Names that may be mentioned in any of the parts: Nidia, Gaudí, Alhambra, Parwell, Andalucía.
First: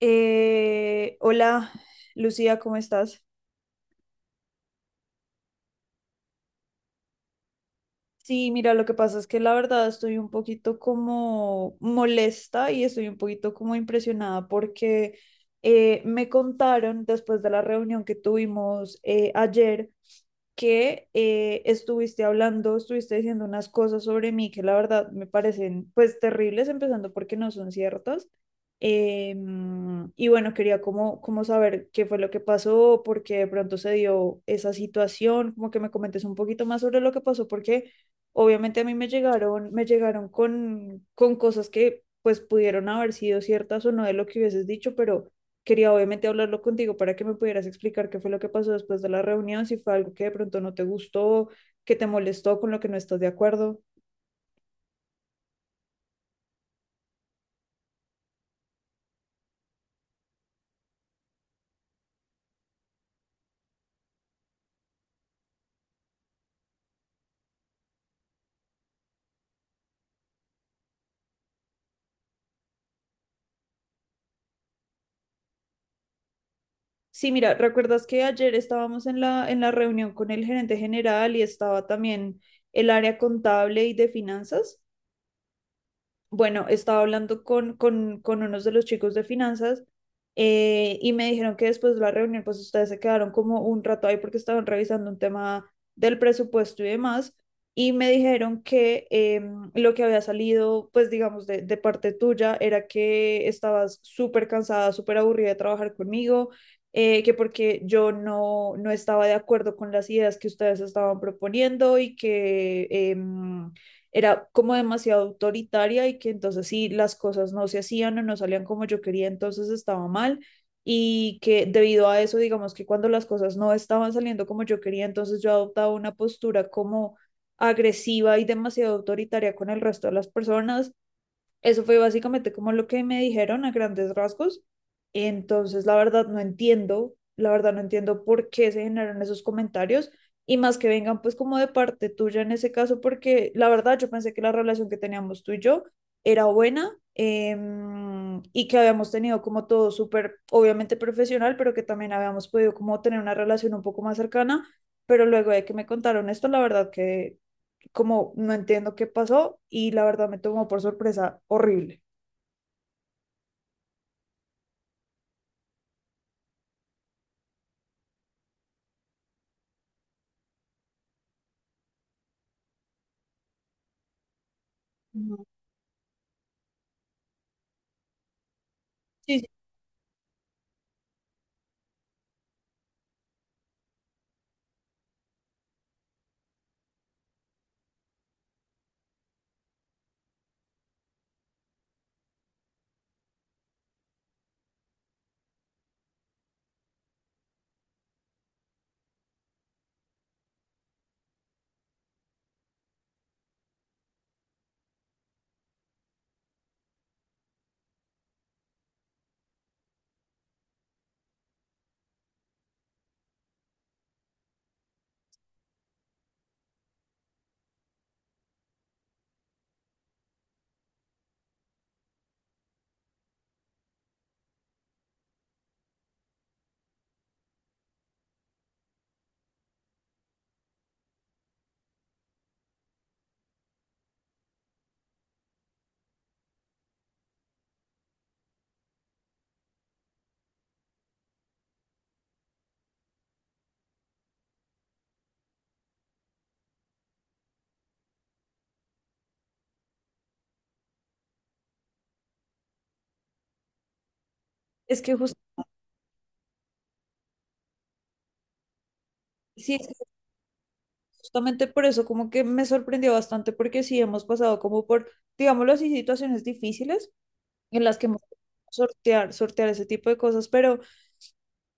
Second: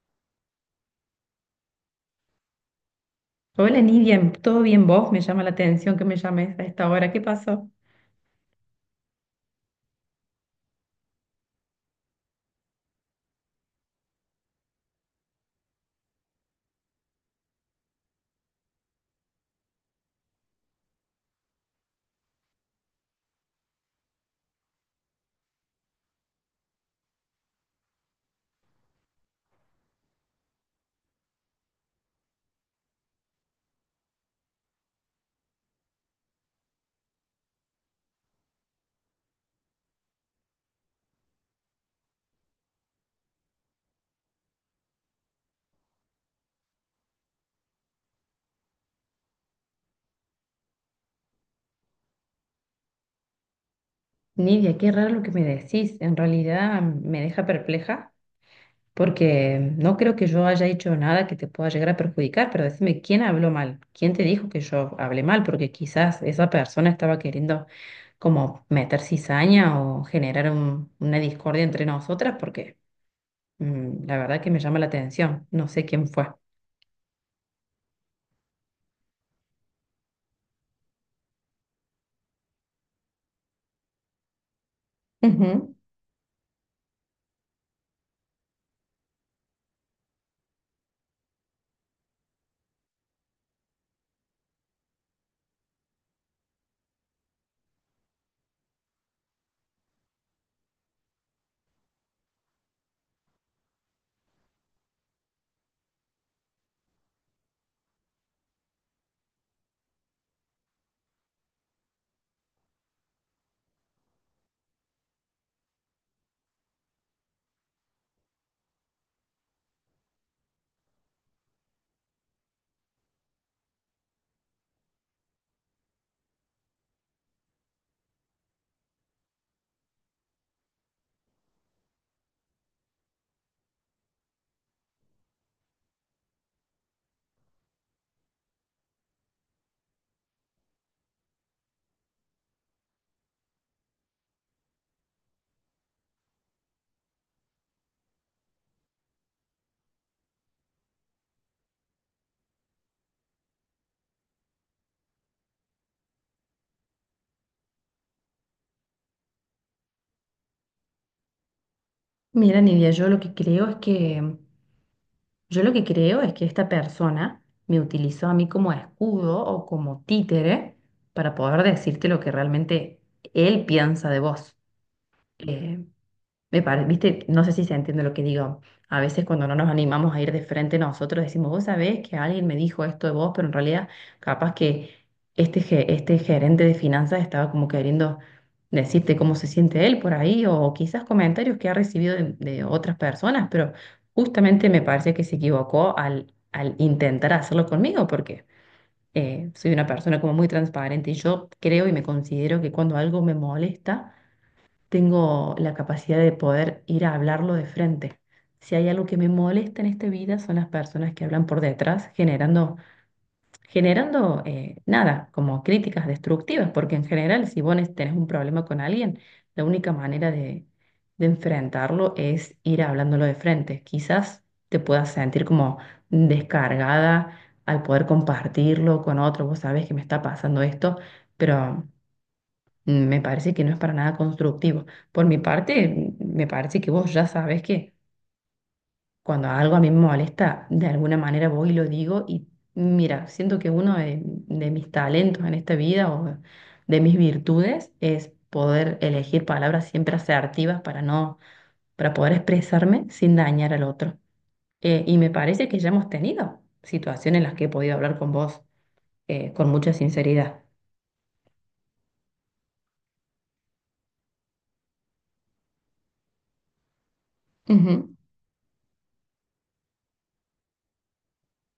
Hola, Lucía, ¿cómo estás? Hola Nidia, ¿todo bien vos? Me llama la atención que me llames a esta hora. ¿Qué pasó? Sí, mira, lo que pasa es que la verdad estoy un poquito como molesta y estoy un poquito como impresionada porque me contaron después de la reunión que tuvimos ayer que estuviste diciendo unas cosas sobre mí que la verdad me parecen pues terribles, empezando porque no son ciertas. Eh, y bueno, quería como, como saber qué fue lo que pasó, por qué de pronto se dio esa situación, como que me comentes un poquito más sobre lo que pasó, porque obviamente a mí me llegaron con cosas que pues pudieron haber sido ciertas o no de lo que hubieses dicho, pero quería obviamente hablarlo contigo para que me pudieras explicar qué fue lo que pasó después de la reunión, si fue algo que de pronto no te gustó, que te molestó, con lo que no estás de acuerdo. Nidia, qué raro lo que me decís. En realidad me deja perpleja porque no creo que yo haya hecho nada que te pueda llegar a perjudicar, pero decime, ¿quién habló mal? ¿Quién te dijo que yo hablé mal? Porque quizás esa persona estaba queriendo como meter cizaña o generar una discordia entre nosotras porque la verdad que me llama la atención. No sé quién fue. Sí, mira, ¿recuerdas que ayer estábamos en en la reunión con el gerente general y estaba también el área contable y de finanzas? Ujú. Bueno, estaba hablando con unos de los chicos de finanzas, y me dijeron que después de la reunión, pues ustedes se quedaron como un rato ahí porque estaban revisando un tema del presupuesto y demás. Y me dijeron que lo que había salido, pues digamos, de parte tuya era que estabas súper cansada, súper aburrida de trabajar conmigo, que porque yo no estaba de acuerdo con las ideas que ustedes estaban proponiendo y que era como demasiado autoritaria y que entonces si las cosas no se hacían o no salían como yo quería, entonces estaba mal y que debido a eso, digamos que cuando las cosas no estaban saliendo como yo quería, entonces yo adoptaba una postura como agresiva y demasiado autoritaria con el resto de las personas. Eso fue básicamente como lo que me dijeron a grandes rasgos. Entonces, la verdad no entiendo por qué se generaron esos comentarios y más que vengan pues como de parte tuya en ese caso, porque la verdad yo pensé que la relación que teníamos tú y yo era buena, y que habíamos tenido como todo súper, obviamente profesional, pero que también habíamos podido como tener una relación un poco más cercana, pero luego de que me contaron esto, la verdad que como no entiendo qué pasó y la verdad me tomó por sorpresa horrible. Mira, Nidia, Yo lo que creo es que esta persona me utilizó a mí como escudo o como títere para poder decirte lo que realmente él piensa de vos. Ujú. Eh, viste, no sé si se entiende lo que digo. A veces Sí, sí, cuando no nos animamos a ir de frente nosotros decimos, vos sabés que alguien me dijo esto de vos, pero en realidad capaz que este gerente de finanzas estaba como queriendo decirte cómo se siente él por ahí o quizás comentarios que ha recibido de otras personas, pero justamente me parece que se equivocó al intentar hacerlo conmigo porque soy una persona como muy transparente y yo creo y me considero que cuando algo me molesta tengo la capacidad de poder ir a hablarlo de frente. Si hay algo que me molesta en esta vida son las personas que hablan por detrás, generando nada, como críticas destructivas, porque en general si tenés un problema con alguien, la única manera de enfrentarlo es ir hablándolo de frente. Quizás te puedas sentir como descargada al poder compartirlo con otro, vos sabés que me está pasando esto, pero me parece que no es para nada constructivo. Por mi parte, me parece que vos ya sabes que cuando algo a mí me molesta, de alguna manera voy y lo digo y mira, siento que uno de mis talentos en esta vida o de mis virtudes es poder elegir palabras siempre asertivas para poder expresarme sin dañar al otro. es que Y me jus- parece que ya hemos tenido situaciones en las que he podido hablar con vos con sí, es mucha que sinceridad. justamente por eso como que me sorprendió bastante porque sí hemos pasado como por, digámoslo así, situaciones difíciles en las que Ujú, hemos tenido que sortear ese tipo de cosas, pero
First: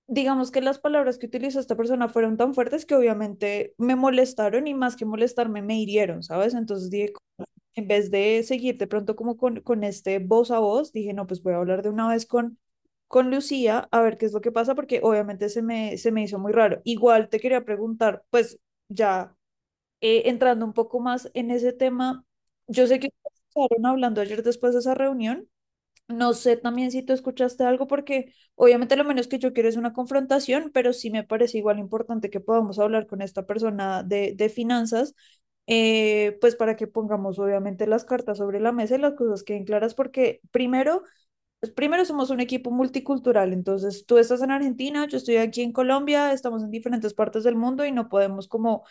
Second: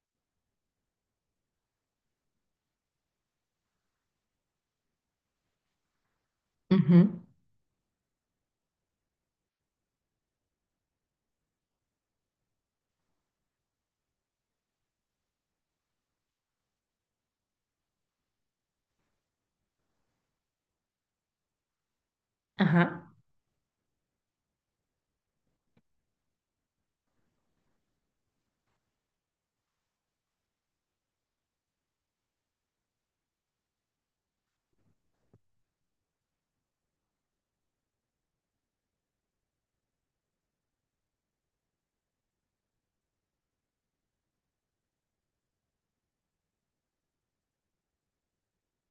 digamos que las palabras que utilizó esta persona fueron tan fuertes que obviamente me molestaron y más que molestarme me hirieron, ¿sabes? Entonces ujú. dije, en vez de seguir de pronto como con este voz a voz, dije, no, pues voy a hablar de una vez con Lucía a ver qué es lo que pasa, porque obviamente se me hizo muy raro. Igual te quería preguntar, pues ya entrando un poco más en ese tema, Ajá. yo sé que estaban hablando ayer después de esa reunión. No sé también si tú escuchaste algo, porque obviamente lo menos que yo quiero es una confrontación, pero sí me parece igual importante que podamos hablar con esta persona de finanzas, pues para que pongamos obviamente las cartas sobre la mesa y las cosas queden claras, porque primero, pues primero somos un equipo multicultural, entonces tú estás en Argentina, yo estoy aquí en Colombia, estamos en diferentes partes del mundo y no podemos como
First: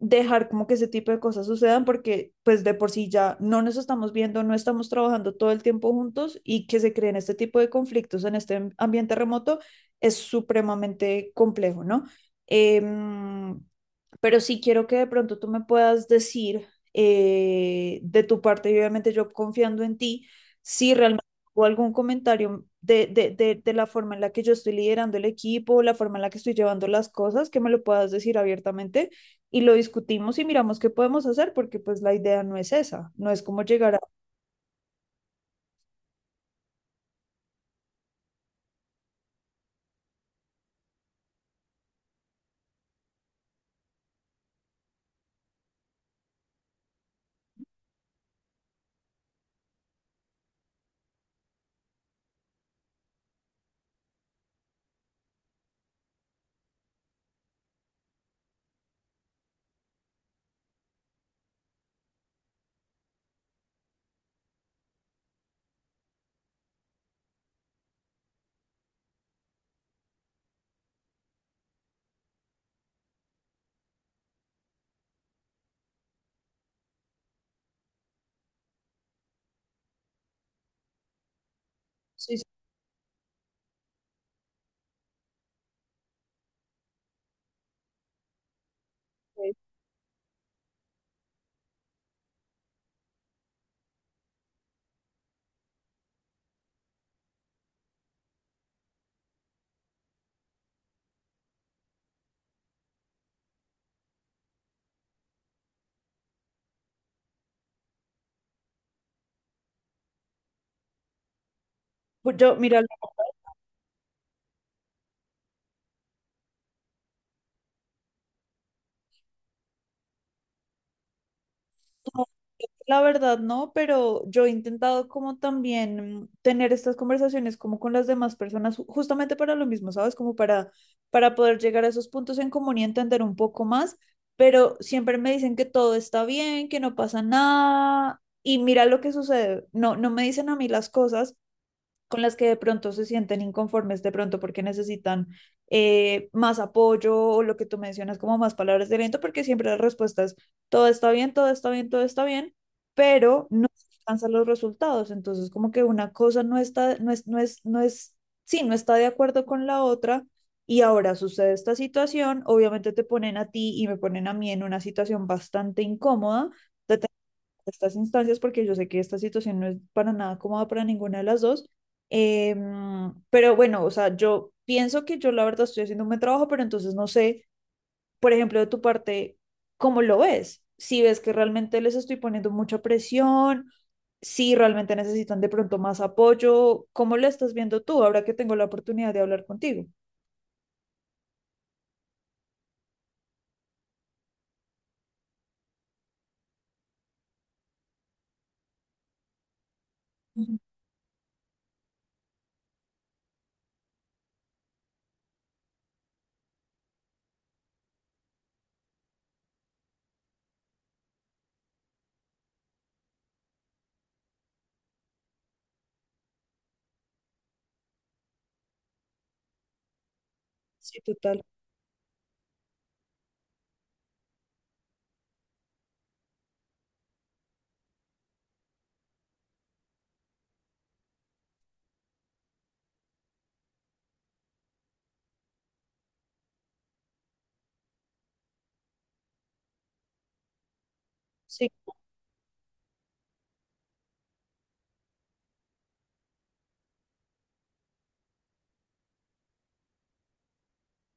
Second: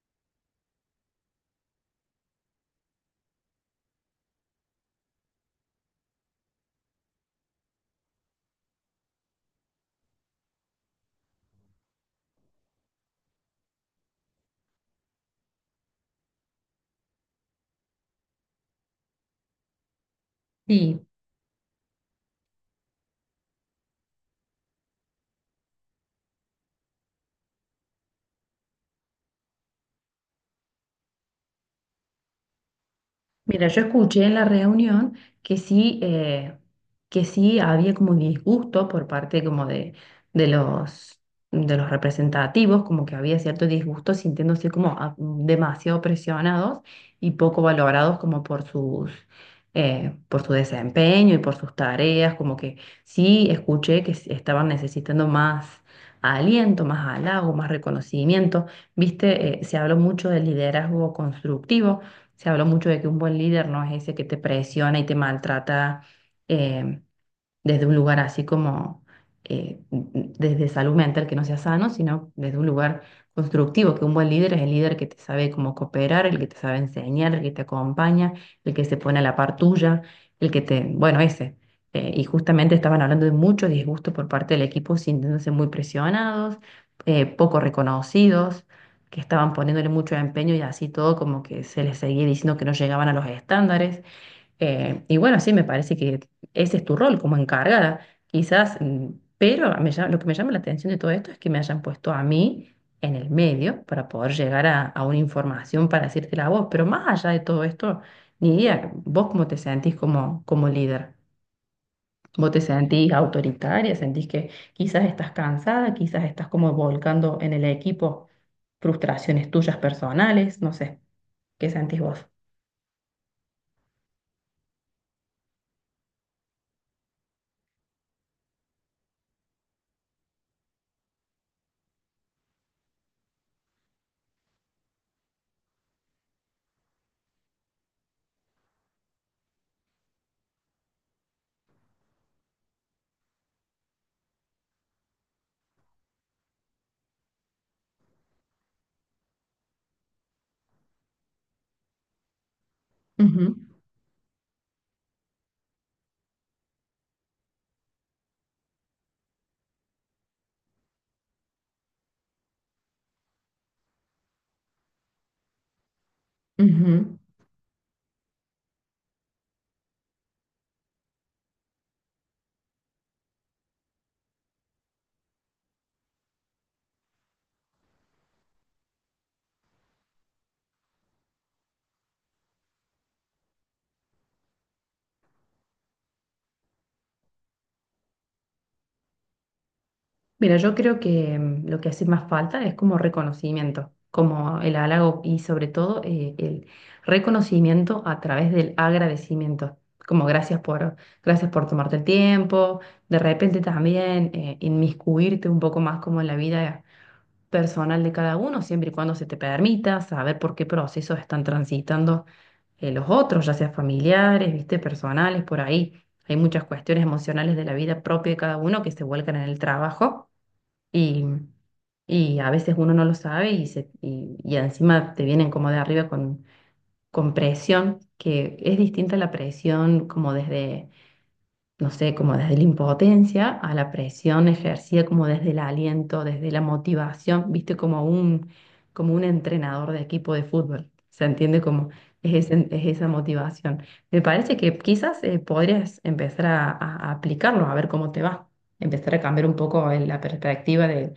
dejar como que ese tipo de cosas sucedan porque pues de por sí ya no nos estamos viendo, no estamos trabajando todo el tiempo juntos y que se creen este tipo de conflictos en este ambiente remoto es supremamente complejo, ¿no? Eh, pero sí quiero que de pronto tú me puedas decir, de tu parte, y obviamente yo confiando en ti, si Sí, realmente o algún comentario de la forma en la que yo estoy liderando el equipo, la forma en la que estoy llevando las cosas, que me lo puedas decir abiertamente y lo discutimos y miramos qué podemos hacer, porque pues la idea no es esa, no es como mira, yo llegar a... escuché en la reunión que sí había como un disgusto por parte como de los, de los representativos, como que había cierto disgusto sintiéndose como demasiado presionados y poco valorados como por sus, por su desempeño y por sus tareas, como que sí escuché que estaban necesitando más aliento, más halago, más reconocimiento. Viste, se habló mucho del liderazgo constructivo. Se habló mucho de que un buen líder no es ese que te presiona y te maltrata, eh, desde un lugar así como, desde salud mental que no sea sano, sino desde un lugar constructivo, que un buen líder es el líder que te sabe cómo cooperar, el que te sabe enseñar, el que te acompaña, el que se pone a la par tuya, el que te, bueno, ese. Y Sí, sí, justamente estaban hablando de mucho disgusto por parte del equipo, sintiéndose muy presionados, poco reconocidos, que estaban sí. poniéndole mucho empeño y así todo como que se les seguía diciendo que no llegaban a los estándares. Y bueno, sí, me parece que ese es tu rol como encargada, quizás, pero lo que me llama la atención de todo esto es que me hayan puesto a mí en el medio para poder llegar a una información para decírtela a vos, pero más allá de todo esto, ni idea, vos cómo te sentís como, como líder, vos Yo, te mira, sentís autoritaria, sentís que quizás estás cansada, quizás estás como volcando en el equipo frustraciones tuyas personales, no sé, ¿qué sentís vos? la verdad, no, pero yo he intentado como también tener estas conversaciones como con las demás personas, justamente para lo mismo, ¿sabes? Como para poder llegar a esos puntos en común y entender un poco más, pero siempre me dicen que todo está bien, que no pasa nada y mira lo que sucede. No, no me dicen a mí las cosas con las que de pronto se sienten inconformes, de pronto porque necesitan más apoyo o lo que tú mencionas como más palabras de aliento, porque siempre las respuestas, todo está bien, todo está bien, todo está bien, Ujú, pero no se alcanzan los resultados. Entonces, como que una cosa no está, no es, no es, no es, sí, no está de acuerdo con la otra. Y ahora sucede esta situación, obviamente te ponen a ti y me ponen a mí en una situación bastante incómoda, de ujú. estas instancias, porque yo sé que esta situación no es para nada cómoda para ninguna de las dos. Pero bueno, o sea, yo pienso que yo la verdad estoy haciendo un buen trabajo, pero entonces no sé, por ejemplo, de tu parte, ¿cómo lo ves? Si ves que realmente les estoy poniendo mucha presión, si realmente necesitan de pronto más apoyo, ¿cómo lo estás viendo tú ahora que tengo la oportunidad de hablar contigo? Mira, yo creo que lo que hace más falta es como reconocimiento, como el halago y sobre todo el reconocimiento a través del agradecimiento, como Ujú. gracias por, gracias por tomarte el tiempo, de repente también inmiscuirte un poco más como en la vida personal de cada uno, siempre y cuando se te permita saber por qué procesos están transitando los otros, ya sea familiares, viste, personales, por ahí. Hay muchas cuestiones emocionales de la vida propia de cada uno que se vuelcan en el trabajo Sí, y, total. y a veces uno no lo sabe y, se, y encima te vienen como de arriba con presión, que es distinta la presión como desde no sé, como desde la impotencia a la presión ejercida como desde el aliento, desde la motivación, viste, como un entrenador de equipo de fútbol. Se entiende Sí. como es, es esa motivación. Me parece que quizás podrías empezar a, a aplicarlo, a ver cómo te va. Empezar a cambiar un poco la perspectiva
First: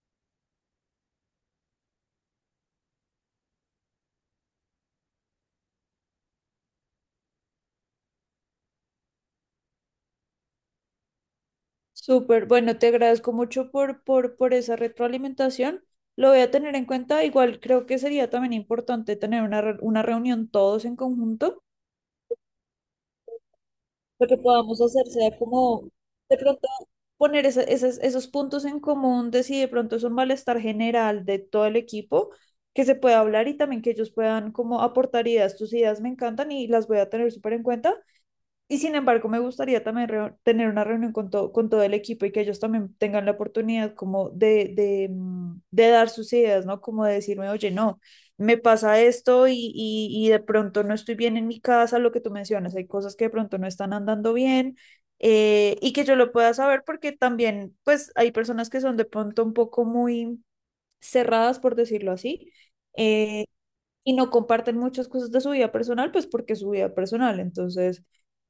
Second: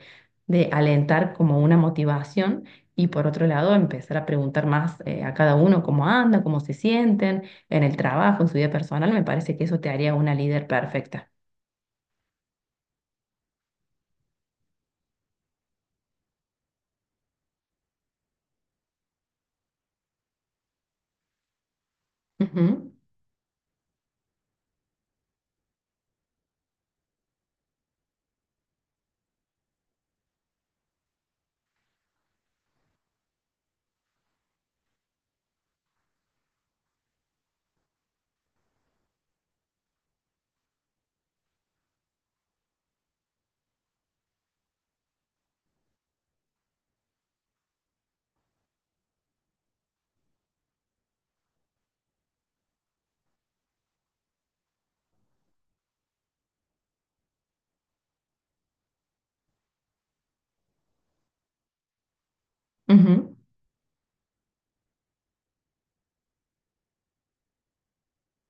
de alentar como una motivación y por otro lado empezar a preguntar más a cada uno cómo anda, cómo se sienten en el trabajo, en su vida personal, me parece que eso te haría una líder perfecta. Súper, bueno, te agradezco mucho por esa retroalimentación. Lo voy a tener en cuenta. Igual creo que sería también importante tener una, una reunión todos en conjunto. Ujú, Lo que podamos hacer sea como de pronto poner esos puntos en común de si de pronto es un malestar general de todo el equipo, que se pueda hablar y también que ellos puedan como aportar ideas. Tus ideas me encantan y las voy a tener súper en cuenta. Y sin embargo, me gustaría también tener una reunión con, con todo el equipo y que ellos también tengan la oportunidad como de dar sus ideas, ¿no? Como de decirme, oye, no, me pasa esto y de pronto no estoy bien en mi casa, lo que tú mencionas, hay cosas que de pronto no están andando bien, y que yo lo pueda saber porque también, pues, hay personas que son de pronto un poco muy cerradas, por decirlo así. ujú. eh, y no comparten muchas cosas de su vida personal, pues porque es su vida personal. Entonces,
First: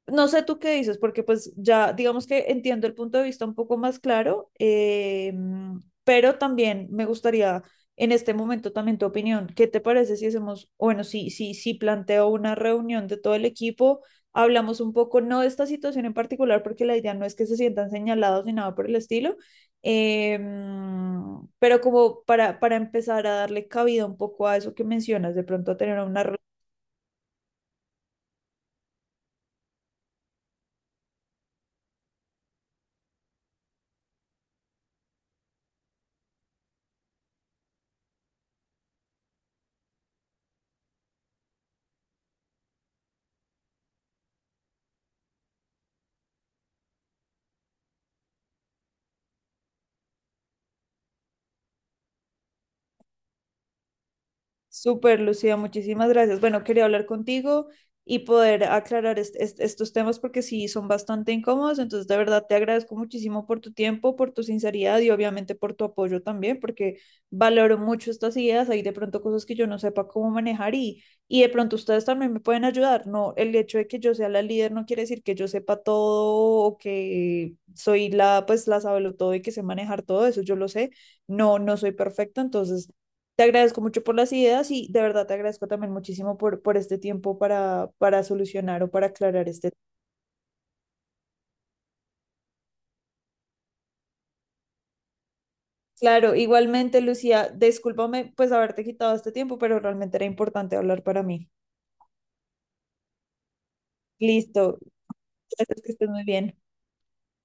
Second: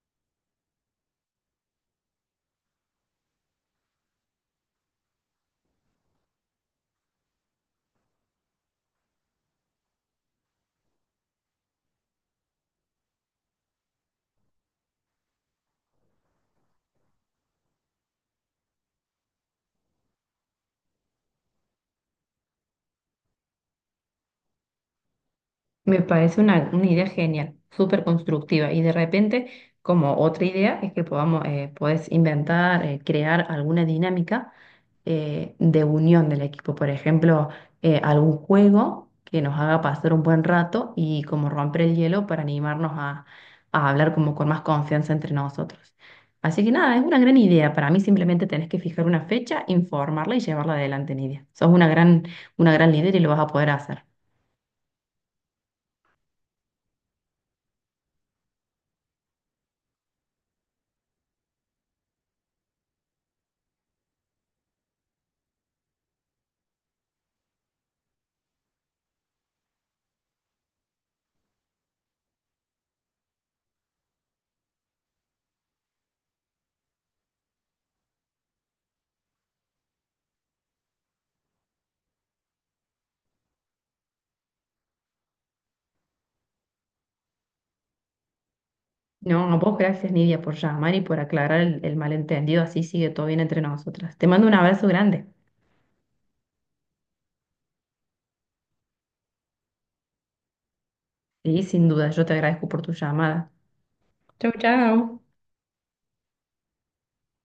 no sé tú qué dices, porque pues ya digamos que entiendo el punto de vista un poco más claro, pero también me gustaría en este momento también tu opinión. ¿Qué te parece si hacemos, bueno, si planteo una reunión de todo el equipo, hablamos un poco, no de esta situación en particular, porque la idea no es que se sientan señalados ni nada por el estilo, eh, pero como para empezar a darle cabida un poco a eso que mencionas, de pronto a tener Me una... parece una idea genial, súper constructiva. Y de repente, como otra idea, es que podamos, puedes inventar, crear alguna dinámica de unión del equipo. Por ejemplo, algún juego que nos haga pasar un buen rato y como romper el hielo para animarnos a hablar como con más confianza entre nosotros. Así que nada, es una gran idea. Para mí simplemente tenés que fijar una fecha, informarla y llevarla adelante, Nidia. Sos una gran líder y lo vas a poder hacer. Súper, Lucía, muchísimas gracias. Bueno, quería hablar contigo y poder aclarar estos temas porque sí son bastante incómodos. Entonces, de verdad, te agradezco muchísimo por tu tiempo, por tu sinceridad y obviamente por tu apoyo también, porque valoro mucho estas ideas. Hay de pronto cosas que yo no sepa cómo manejar y de pronto ustedes también me pueden ayudar. No, el hecho de que yo sea la líder no quiere decir que yo sepa todo o que soy la, pues, la todo y que sé manejar todo eso. Yo lo sé. No, no soy perfecta, entonces te agradezco mucho por las ideas y de verdad te agradezco también muchísimo por este tiempo para solucionar o para aclarar No, a este. vos gracias, Nidia, por llamar y por aclarar el malentendido. Así sigue todo bien entre nosotras. Te mando un abrazo grande. Claro, igualmente, Lucía, discúlpame pues haberte quitado este tiempo, pero realmente era importante hablar para mí. Y sin duda, yo te agradezco por tu llamada. Chau, Listo, chau. gracias, que estés muy bien.